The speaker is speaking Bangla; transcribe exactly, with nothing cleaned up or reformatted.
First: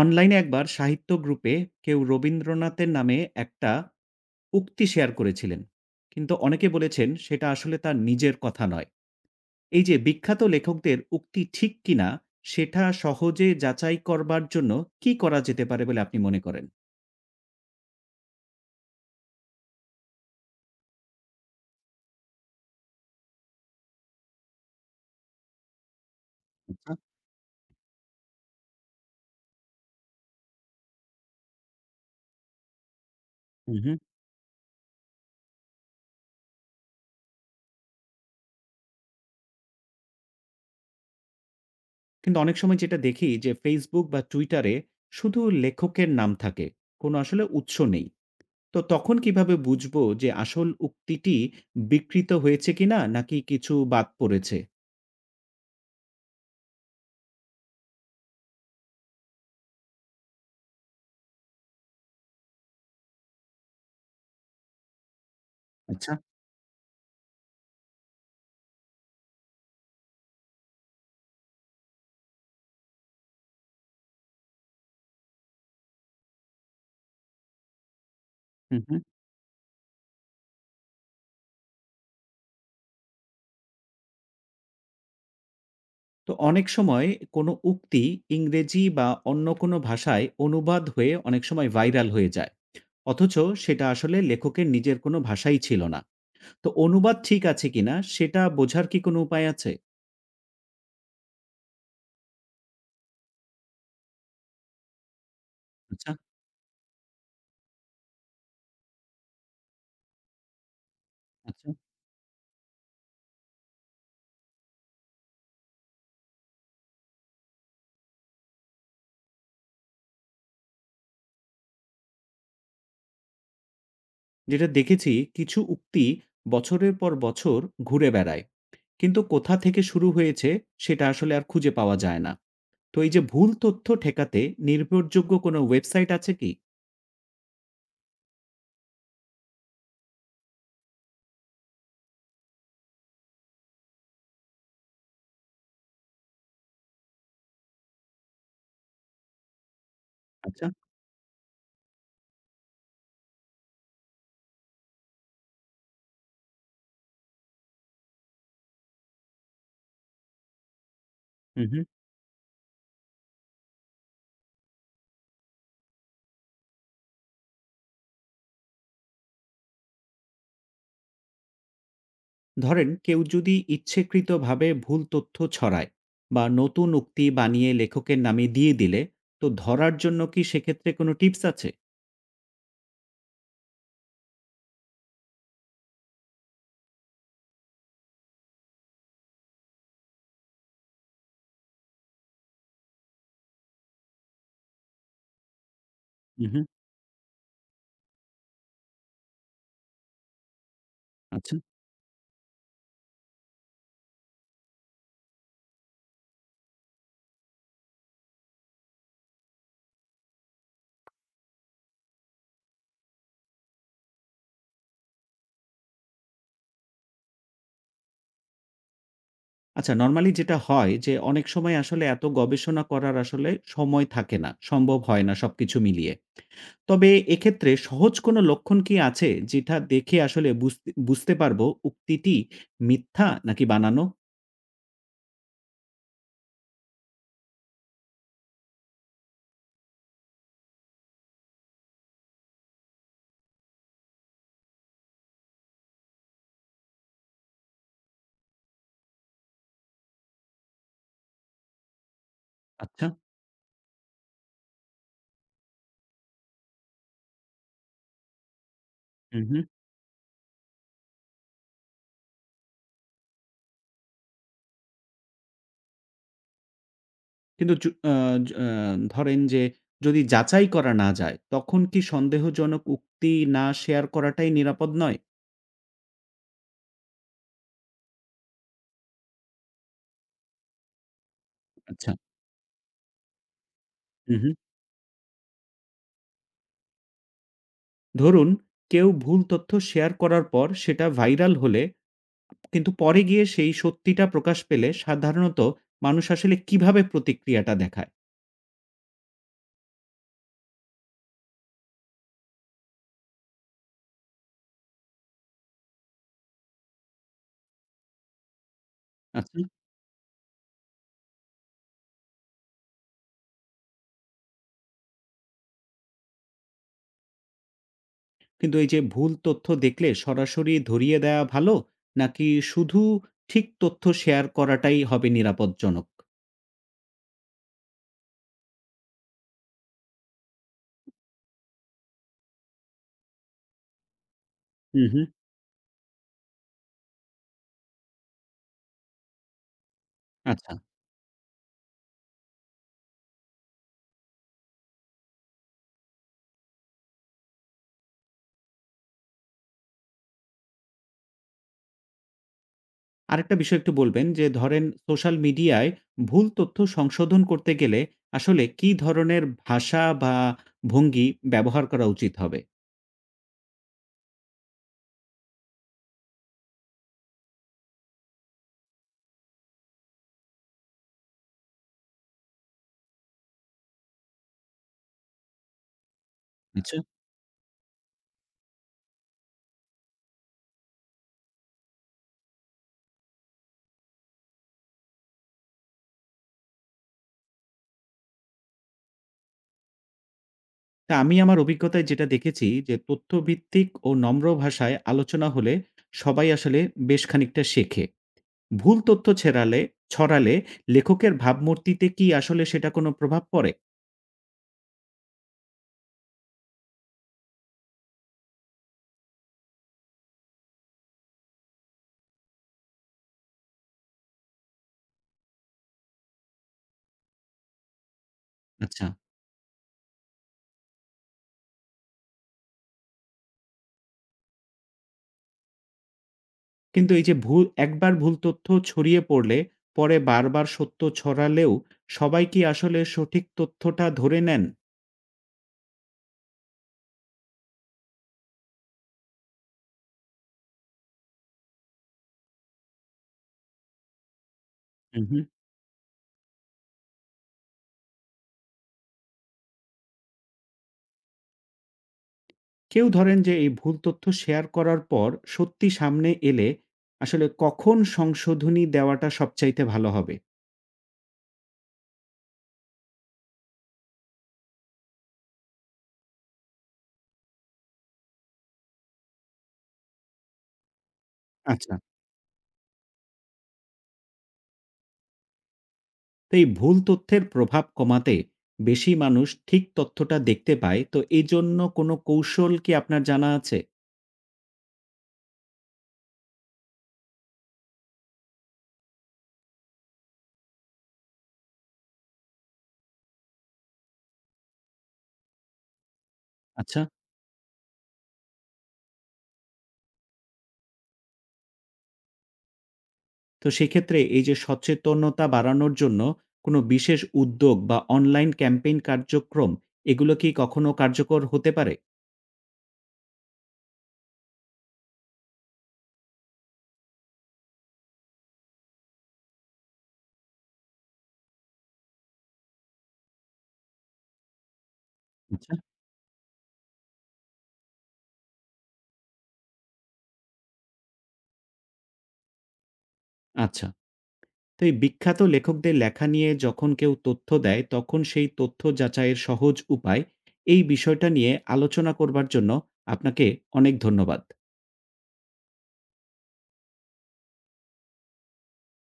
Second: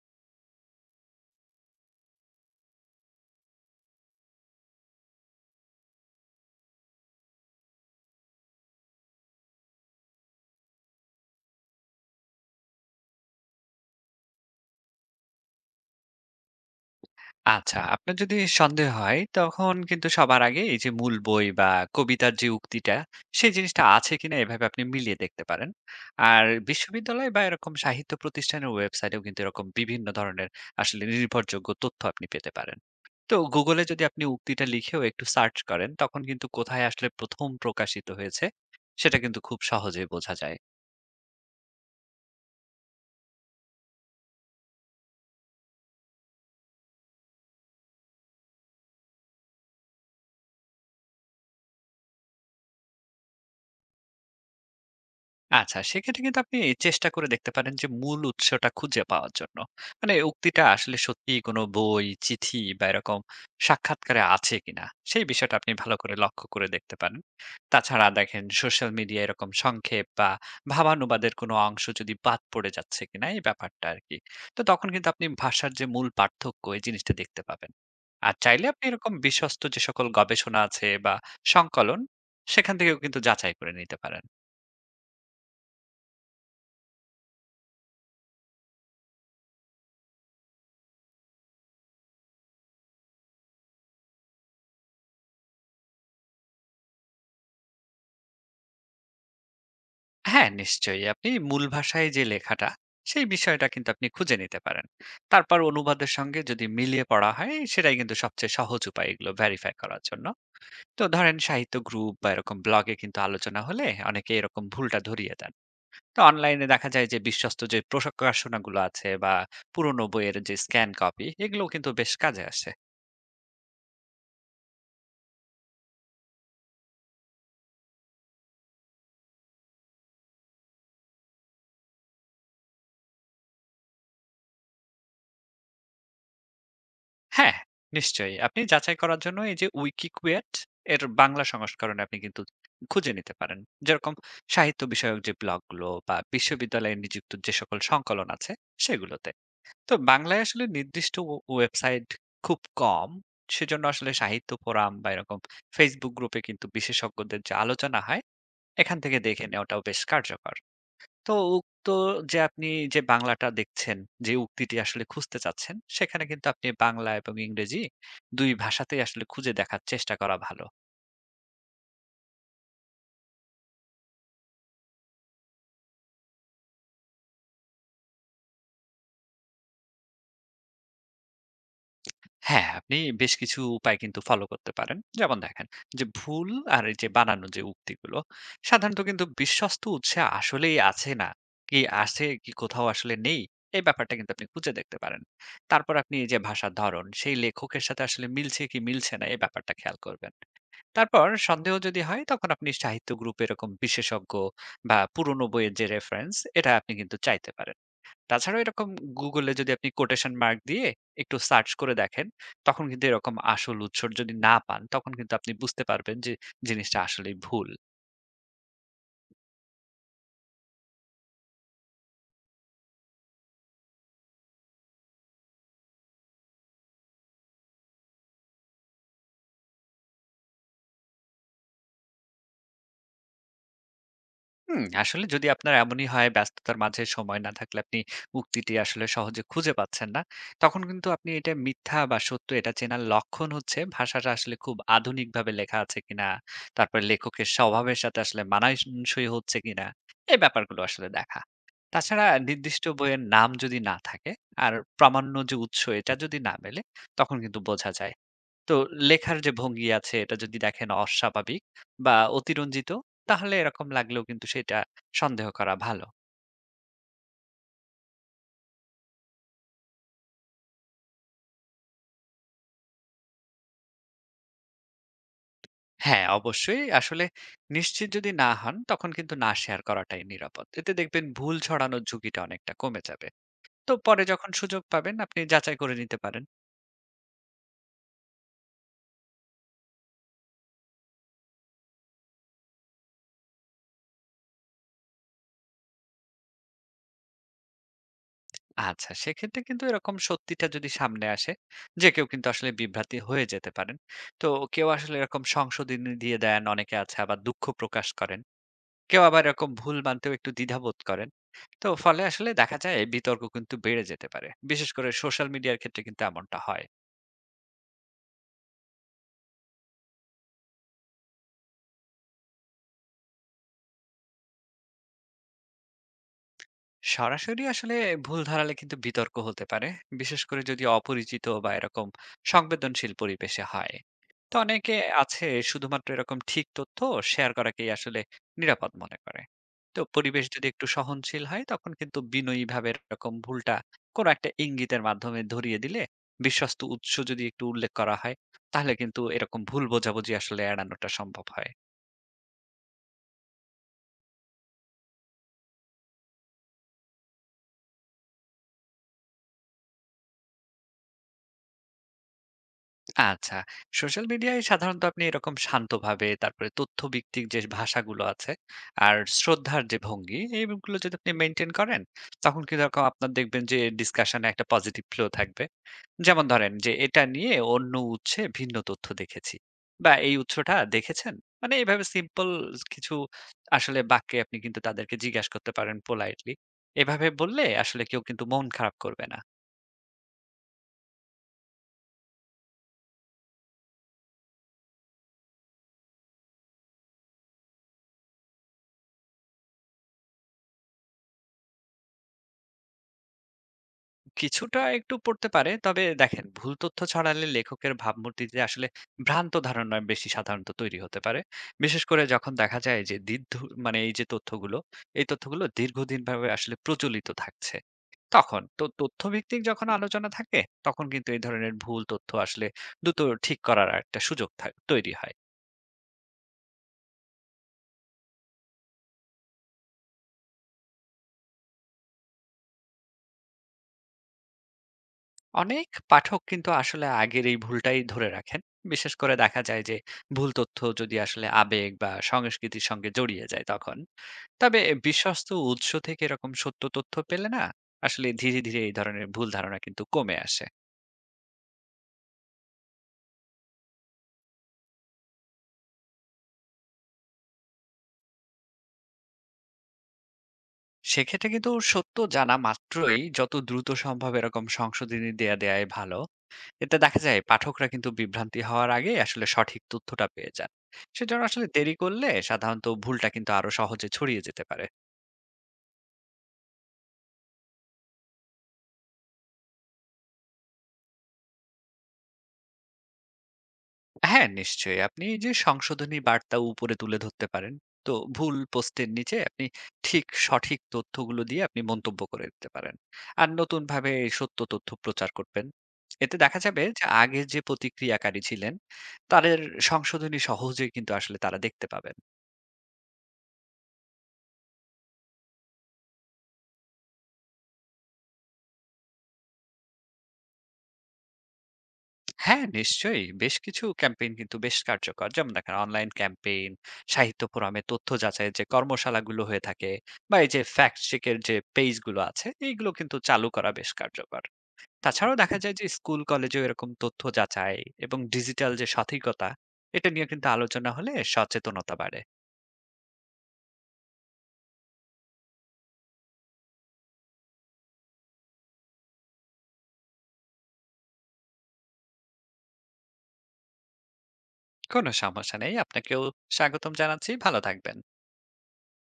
অনলাইনে একবার সাহিত্য গ্রুপে কেউ রবীন্দ্রনাথের নামে একটা উক্তি শেয়ার করেছিলেন, কিন্তু অনেকে বলেছেন সেটা আসলে তার নিজের কথা নয়। এই যে বিখ্যাত লেখকদের উক্তি ঠিক কিনা, সেটা সহজে যাচাই করবার জন্য কি করা যেতে পারে বলে আপনি মনে করেন? আচ্ছা, আপনার যদি সন্দেহ হয় তখন কিন্তু সবার আগে এই যে মূল বই বা কবিতার যে উক্তিটা সেই জিনিসটা আছে কিনা এভাবে আপনি মিলিয়ে দেখতে পারেন। আর আচ্ছা। বিশ্ববিদ্যালয় বা এরকম সাহিত্য প্রতিষ্ঠানের ওয়েবসাইটেও কিন্তু এরকম বিভিন্ন ধরনের আসলে নির্ভরযোগ্য তথ্য আপনি পেতে পারেন। তো হুম গুগলে হুম যদি আপনি উক্তিটা লিখেও একটু সার্চ করেন, তখন কিন্তু কোথায় আসলে প্রথম প্রকাশিত হয়েছে সেটা কিন্তু খুব সহজেই বোঝা যায়। কিন্তু অনেক সময় যেটা দেখি যে ফেসবুক বা টুইটারে শুধু লেখকের নাম থাকে, কোনো আসলে উৎস নেই। তো তখন কিভাবে বুঝবো যে আসল উক্তিটি বিকৃত হয়েছে কিনা, নাকি কিছু বাদ পড়েছে? আচ্ছা, সেক্ষেত্রে কিন্তু আপনি চেষ্টা করে দেখতে পারেন যে মূল উৎসটা খুঁজে পাওয়ার জন্য। মানে উক্তিটা আসলে সত্যিই কোনো বই, চিঠি বা এরকম সাক্ষাৎকারে আছে কিনা, সেই বিষয়টা আপনি ভালো আচ্ছা, করে লক্ষ্য করে দেখতে পারেন। তাছাড়া দেখেন, সোশ্যাল মিডিয়ায় এরকম সংক্ষেপ বা ভাবানুবাদের কোনো অংশ যদি বাদ পড়ে যাচ্ছে কিনা এই ব্যাপারটা আরকি। তো তখন কিন্তু আপনি ভাষার যে মূল পার্থক্য, এই জিনিসটা দেখতে পাবেন। আর চাইলে হুম, আপনি হুম। এরকম বিশ্বস্ত যে সকল গবেষণা আছে বা সংকলন, সেখান থেকেও কিন্তু যাচাই করে নিতে পারেন। তো অনেক সময় কোনো উক্তি ইংরেজি বা অন্য কোনো ভাষায় অনুবাদ হয়ে অনেক সময় ভাইরাল হয়ে যায়। অথচ সেটা আসলে লেখকের নিজের কোনো ভাষাই ছিল না। তো অনুবাদ ঠিক আছে কিনা সেটা বোঝার কি কোনো উপায় আছে? হ্যাঁ, নিশ্চয়ই। আপনি মূল ভাষায় যে লেখাটা, সেই বিষয়টা কিন্তু আপনি খুঁজে নিতে পারেন। তারপর অনুবাদের আচ্ছা, সঙ্গে যদি মিলিয়ে পড়া হয়, সেটাই কিন্তু সবচেয়ে সহজ উপায় এগুলো ভেরিফাই করার জন্য। তো ধরেন, আচ্ছা। সাহিত্য গ্রুপ বা এরকম ব্লগে কিন্তু আলোচনা হলে অনেকে এরকম ভুলটা ধরিয়ে দেন। তো অনলাইনে দেখা যায় যে বিশ্বস্ত যে প্রকাশনাগুলো আছে বা পুরনো বইয়ের যে স্ক্যান কপি, এগুলোও কিন্তু বেশ কাজে আসে। যেটা দেখেছি কিছু উক্তি বছরের পর বছর ঘুরে বেড়ায়। কিন্তু কোথা থেকে শুরু হয়েছে সেটা আসলে আর খুঁজে পাওয়া যায় না। তো এই যে ভুল তথ্য ঠেকাতে নির্ভরযোগ্য কোনো ওয়েবসাইট আছে কি? হ্যাঁ, নিশ্চয়ই। আপনি যাচাই করার জন্য এই যে উইকিকুয়েট এর বাংলা সংস্করণে আপনি কিন্তু খুঁজে নিতে পারেন। যেরকম সাহিত্য বিষয়ক যে ব্লগগুলো বা বিশ্ববিদ্যালয়ে নিযুক্ত যে সকল সংকলন আছে, সেগুলোতে। তো বাংলায় আসলে আচ্ছা। নির্দিষ্ট ও ওয়েবসাইট খুব কম। সেজন্য আসলে সাহিত্য ফোরাম বা এরকম Facebook গ্রুপে কিন্তু বিশেষজ্ঞদের যে আলোচনা হয়, এখান থেকে দেখে নেওয়াটাও বেশ কার্যকর। তো হুম, হুম। উক্ত যে আপনি যে বাংলাটা দেখছেন, যে উক্তিটি আসলে খুঁজতে চাচ্ছেন, সেখানে কিন্তু আপনি বাংলা এবং ইংরেজি দুই ভাষাতেই আসলে খুঁজে দেখার চেষ্টা করা ভালো। ধরেন কেউ যদি ইচ্ছেকৃতভাবে ভুল তথ্য ছড়ায় বা নতুন উক্তি বানিয়ে লেখকের নামে দিয়ে দিলে, তো ধরার জন্য কি সেক্ষেত্রে কোনো টিপস আছে? হ্যাঁ, আপনি বেশ কিছু উপায় কিন্তু ফলো করতে পারেন। যেমন দেখেন, যে ভুল আর এই যে বানানো যে উক্তিগুলো, সাধারণত কিন্তু বিশ্বস্ত উৎসে আসলেই আছে না, কি আছে কি কোথাও আসলে নেই, এই ব্যাপারটা কিন্তু আপনি খুঁজে দেখতে পারেন। তারপর আপনি এই যে হুম। ভাষার ধরন, সেই লেখকের সাথে আসলে মিলছে কি মিলছে না, এই ব্যাপারটা খেয়াল করবেন। তারপর আচ্ছা। সন্দেহ যদি হয়, তখন আপনি সাহিত্য গ্রুপ, এরকম বিশেষজ্ঞ বা পুরনো বইয়ের যে রেফারেন্স, এটা আপনি কিন্তু চাইতে পারেন। তাছাড়াও এরকম গুগলে যদি আপনি কোটেশন মার্ক দিয়ে একটু সার্চ করে দেখেন, তখন কিন্তু এরকম আসল উৎস যদি না পান, তখন কিন্তু আপনি বুঝতে পারবেন যে জিনিসটা আসলে ভুল। আচ্ছা, নর্মালি যেটা হয় যে অনেক সময় আসলে এত গবেষণা করার আসলে সময় থাকে না, সম্ভব হয় না সবকিছু মিলিয়ে। তবে এক্ষেত্রে সহজ কোনো লক্ষণ কি আছে যেটা দেখে আসলে বুঝতে বুঝতে পারবো উক্তিটি মিথ্যা নাকি বানানো? হুম, আসলে যদি আপনার এমনই হয়, ব্যস্ততার মাঝে সময় না থাকলে আপনি উক্তিটি আসলে সহজে খুঁজে পাচ্ছেন না, তখন কিন্তু আপনি এটা মিথ্যা বা সত্য, এটা চেনার লক্ষণ হচ্ছে ভাষাটা আসলে খুব আধুনিকভাবে লেখা আছে কিনা, তারপর লেখকের স্বভাবের সাথে আসলে মানানসই হচ্ছে কিনা, এই ব্যাপারগুলো আসলে দেখা। তাছাড়া নির্দিষ্ট আচ্ছা। বইয়ের নাম যদি না থাকে আর প্রামাণ্য যে উৎস, এটা যদি না মেলে, তখন কিন্তু বোঝা যায়। তো লেখার হুম। যে ভঙ্গি আছে, এটা যদি দেখেন অস্বাভাবিক বা অতিরঞ্জিত, তাহলে এরকম লাগলেও কিন্তু সেটা সন্দেহ করা ভালো। কিন্তু জু আ জ আ ধরেন যে, যদি যাচাই করা না যায়, তখন কি সন্দেহজনক উক্তি না শেয়ার করাটাই নিরাপদ নয়? হ্যাঁ, অবশ্যই। আসলে নিশ্চিত যদি না হন, তখন কিন্তু না শেয়ার করাটাই নিরাপদ। এতে দেখবেন, ভুল ছড়ানোর আচ্ছা। ঝুঁকিটা অনেকটা কমে যাবে। তো পরে হু, হু। যখন সুযোগ পাবেন, আপনি যাচাই করে নিতে পারেন। ধরুন কেউ ভুল তথ্য শেয়ার করার পর সেটা ভাইরাল হলে, কিন্তু পরে গিয়ে সেই সত্যিটা প্রকাশ পেলে সাধারণত মানুষ আসলে কিভাবে প্রতিক্রিয়াটা দেখায়? আচ্ছা, সেক্ষেত্রে কিন্তু এরকম সত্যিটা যদি সামনে আসে, যে কেউ কিন্তু আসলে বিভ্রান্তি হয়ে যেতে পারেন। তো কেউ আসলে এরকম সংশোধনী দিয়ে দেন, অনেকে আছে আবার দুঃখ প্রকাশ করেন, কেউ আবার আচ্ছা। এরকম ভুল মানতেও একটু দ্বিধাবোধ করেন। তো ফলে আসলে দেখা যায় এই বিতর্ক কিন্তু বেড়ে যেতে পারে। বিশেষ করে সোশ্যাল মিডিয়ার ক্ষেত্রে কিন্তু এমনটা হয়। কিন্তু এই যে ভুল তথ্য দেখলে সরাসরি ধরিয়ে দেয়া ভালো, নাকি শুধু ঠিক তথ্য শেয়ার করাটাই হবে নিরাপদজনক? সরাসরি আসলে ভুল ধরালে কিন্তু বিতর্ক হতে পারে, বিশেষ করে যদি অপরিচিত বা এরকম সংবেদনশীল পরিবেশে হয়। তো অনেকে হু, হু। আছে শুধুমাত্র এরকম ঠিক তথ্য শেয়ার করাকেই আসলে নিরাপদ মনে করে। তো পরিবেশ যদি আচ্ছা। একটু সহনশীল হয়, তখন কিন্তু বিনয়ী ভাবে এরকম ভুলটা কোনো একটা ইঙ্গিতের মাধ্যমে ধরিয়ে দিলে, বিশ্বস্ত উৎস যদি একটু উল্লেখ করা হয়, তাহলে কিন্তু এরকম ভুল বোঝাবুঝি আসলে এড়ানোটা সম্ভব হয়। আরেকটা বিষয় একটু বলবেন যে ধরেন সোশ্যাল মিডিয়ায় ভুল তথ্য সংশোধন করতে গেলে আসলে কি ধরনের ভাষা বা ভঙ্গি ব্যবহার করা উচিত হবে? আচ্ছা। সোশ্যাল মিডিয়ায় সাধারণত আপনি এরকম শান্তভাবে, তারপরে তথ্যভিত্তিক যে ভাষাগুলো আছে আর শ্রদ্ধার যে ভঙ্গি, এইগুলো যদি আপনি মেইনটেইন করেন, তখন কিন্তু এরকম আপনার দেখবেন যে ডিসকাশনে একটা পজিটিভ ফ্লো থাকবে। যেমন ধরেন, যে আচ্ছা। এটা নিয়ে অন্য উৎসে ভিন্ন তথ্য দেখেছি বা এই উৎসটা দেখেছেন? মানে এভাবে সিম্পল কিছু আসলে বাক্যে আপনি কিন্তু তাদেরকে জিজ্ঞাসা করতে পারেন পোলাইটলি। এভাবে বললে আসলে কেউ কিন্তু মন খারাপ করবে না। তা আমি আমার অভিজ্ঞতায় যেটা দেখেছি যে তথ্যভিত্তিক ও নম্র ভাষায় আলোচনা হলে সবাই আসলে বেশ খানিকটা শেখে। ভুল তথ্য ছেড়ালে ছড়ালে লেখকের ভাবমূর্তিতে কি আসলে সেটা কোনো প্রভাব পড়ে? কিছুটা একটু পড়তে পারে। তবে দেখেন, ভুল তথ্য ছড়ালে লেখকের ভাবমূর্তিতে আসলে ভ্রান্ত ধারণা বেশি সাধারণত তৈরি হতে পারে। বিশেষ করে যখন দেখা যায় যে দীর্ঘ, মানে এই যে তথ্যগুলো, এই তথ্যগুলো দীর্ঘদিন ভাবে আসলে প্রচলিত থাকছে। তখন তো আচ্ছা। তথ্যভিত্তিক যখন আলোচনা থাকে, তখন কিন্তু এই ধরনের ভুল তথ্য আসলে দ্রুত ঠিক করার একটা সুযোগ থা তৈরি হয়। কিন্তু এই যে ভু একবার ভুল তথ্য ছড়িয়ে পড়লে পরে বারবার সত্য ছড়ালেও সবাই কি আসলে সঠিক তথ্যটা ধরে নেন? অনেক পাঠক কিন্তু আসলে আগের এই ভুলটাই ধরে রাখেন। বিশেষ করে দেখা যায় যে ভুল তথ্য যদি আসলে আবেগ বা সংস্কৃতির সঙ্গে জড়িয়ে যায় তখন। তবে হুম হুম। বিশ্বস্ত উৎস থেকে এরকম সত্য তথ্য পেলে না আসলে ধীরে ধীরে এই ধরনের ভুল ধারণা কিন্তু কমে আসে। কেউ ধরেন যে এই ভুল তথ্য শেয়ার করার পর সত্যি সামনে এলে আসলে কখন সংশোধনী দেওয়াটা সবচাইতে ভালো হবে? সেক্ষেত্রে কিন্তু সত্য জানা মাত্রই যত দ্রুত সম্ভব এরকম সংশোধনী দেয়া দেয়াই ভালো। এতে দেখা যায় পাঠকরা কিন্তু বিভ্রান্তি হওয়ার আগে আসলে সঠিক তথ্যটা পেয়ে যান। সেজন্য আসলে দেরি আচ্ছা। করলে সাধারণত ভুলটা কিন্তু আরো সহজে ছড়িয়ে যেতে পারে। তো এই ভুল তথ্যের প্রভাব কমাতে বেশি মানুষ ঠিক তথ্যটা দেখতে পায়, তো এই জন্য কোনো কৌশল কি আপনার জানা আছে? হ্যাঁ, নিশ্চয়ই। আপনি এই যে সংশোধনী বার্তা উপরে তুলে ধরতে পারেন। তো ভুল পোস্টের নিচে আপনি ঠিক সঠিক তথ্যগুলো দিয়ে আপনি মন্তব্য করে দিতে পারেন। আর নতুন ভাবে সত্য তথ্য প্রচার করবেন। এতে দেখা যাবে আচ্ছা। যে আগের যে প্রতিক্রিয়াকারী ছিলেন, তাদের সংশোধনী সহজেই কিন্তু আসলে তারা দেখতে পাবেন। তো সেক্ষেত্রে এই যে সচেতনতা বাড়ানোর জন্য কোনো বিশেষ উদ্যোগ বা অনলাইন ক্যাম্পেইন কার্যক্রম এগুলো কি কখনো কার্যকর হতে পারে? হ্যাঁ, নিশ্চয়ই। বেশ কিছু ক্যাম্পেইন কিন্তু বেশ কার্যকর। যেমন দেখেন, অনলাইন ক্যাম্পেইন, সাহিত্য ফোরামে তথ্য যাচাইয়ের যে কর্মশালাগুলো হয়ে থাকে বা এই যে ফ্যাক্ট চেক এর যে পেইজগুলো আছে, এইগুলো কিন্তু চালু করা বেশ কার্যকর। তাছাড়াও দেখা আচ্ছা। যায় যে স্কুল, কলেজেও এরকম তথ্য যাচাই এবং ডিজিটাল যে সঠিকতা, এটা নিয়ে কিন্তু আলোচনা হলে সচেতনতা বাড়ে। আচ্ছা। তো এই বিখ্যাত লেখকদের লেখা নিয়ে যখন কেউ তথ্য দেয় তখন সেই তথ্য যাচাইয়ের সহজ উপায়, এই বিষয়টা নিয়ে আলোচনা করবার জন্য আপনাকে অনেক ধন্যবাদ। কোনো সমস্যা নেই। আপনাকেও স্বাগতম জানাচ্ছি। ভালো থাকবেন।